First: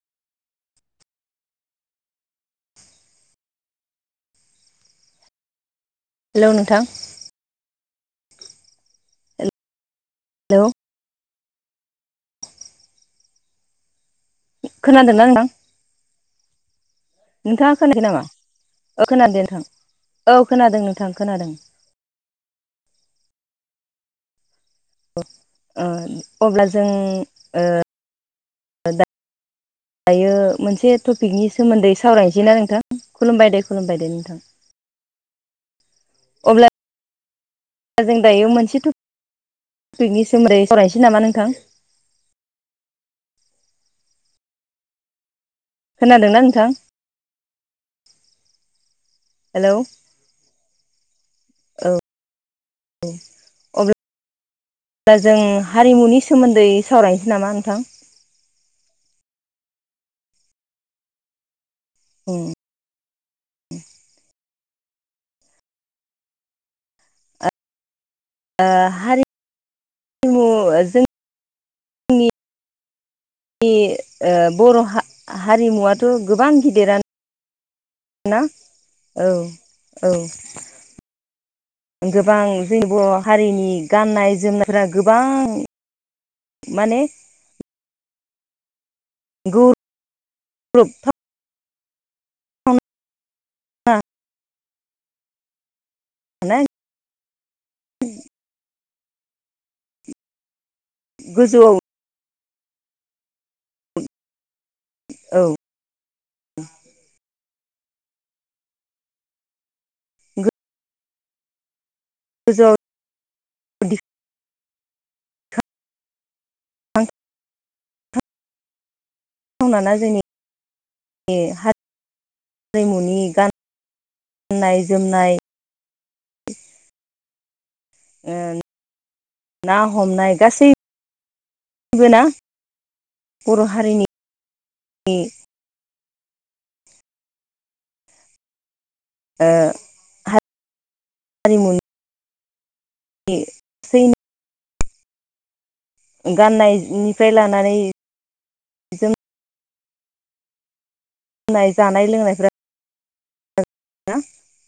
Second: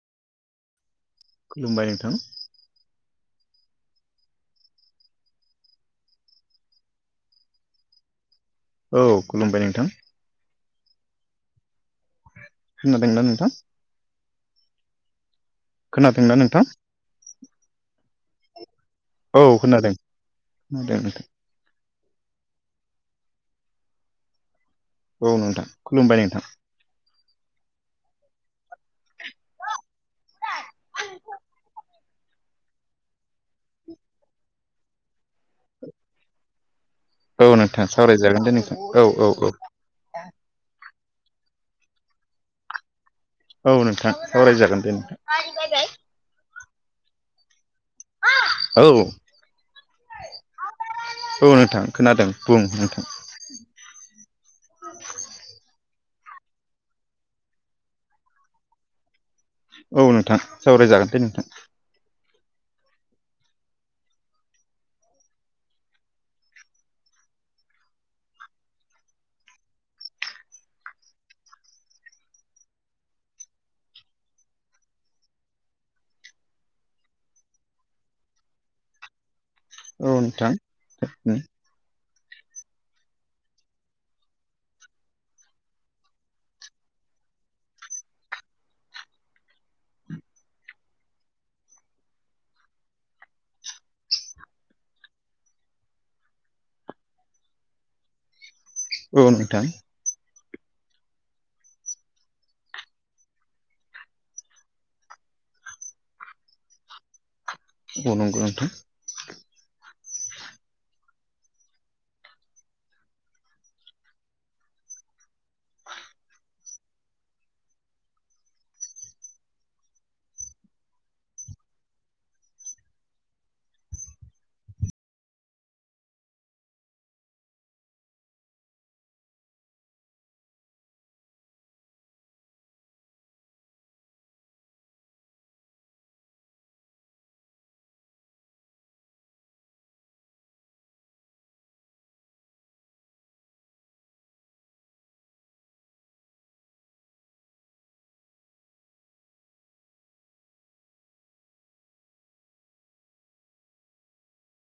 खुलुमबाय नोंथां हेल' नोंथां औ खुलुमबाय नोंथां हेल' खोनादोंना नोंथां खोनादोंना नोंथां खोनादोंना नोंथां नोंथाङा खोनाखै नामा औ खोनादों नोंथां औ खोनादों नोंथां खोनादों औ नोंथां खुलुमबाय नोंथां अब्ला जों ओ दायो मोनसे टपिकनि सोमोन्दै सावरायनोसै ना नोंथां खुलुमबाय दे खुलुमबाय दे नोंथां अब्ला औ नोंथां सावरायजागोन दे नोंथां औ औ औ तपिकनि सोमोन्दै सावरायनोसै नामा नोंथां औ नोंथां आ रायजागोन दे नोंथां खोनादों ना नोंथां औ हेलौ औ नोंथां खोनादों बुं नोंथां दा जों हारिमुनि सोमोन्दै सावरायनोसै नामा नोंथां औ नोंथां जावरायजागोन दे नोंथां अ ओ हारिमु जों नि बर' हारिमुवाथ' गोबां गिदिरानो ना औ औ गोबां जोंनि बर' हारिनि गाननाय जोमनायफोरा गोबां माने गौरबखा [unintelligible] [unintelligible] औ नोंथां गोजौआव औ औ नंगौ नोंथां गोजौ [unintelligible] मावनाना जोंनि बे हारिमुनि गान गाननाय जोमनाय ना हमनाय गासै बोना बर' हारिनि ओ हारिमुनि इ गाननायनिफ्राय लानानै गाननाय जानाय लोंनायफ्रा ना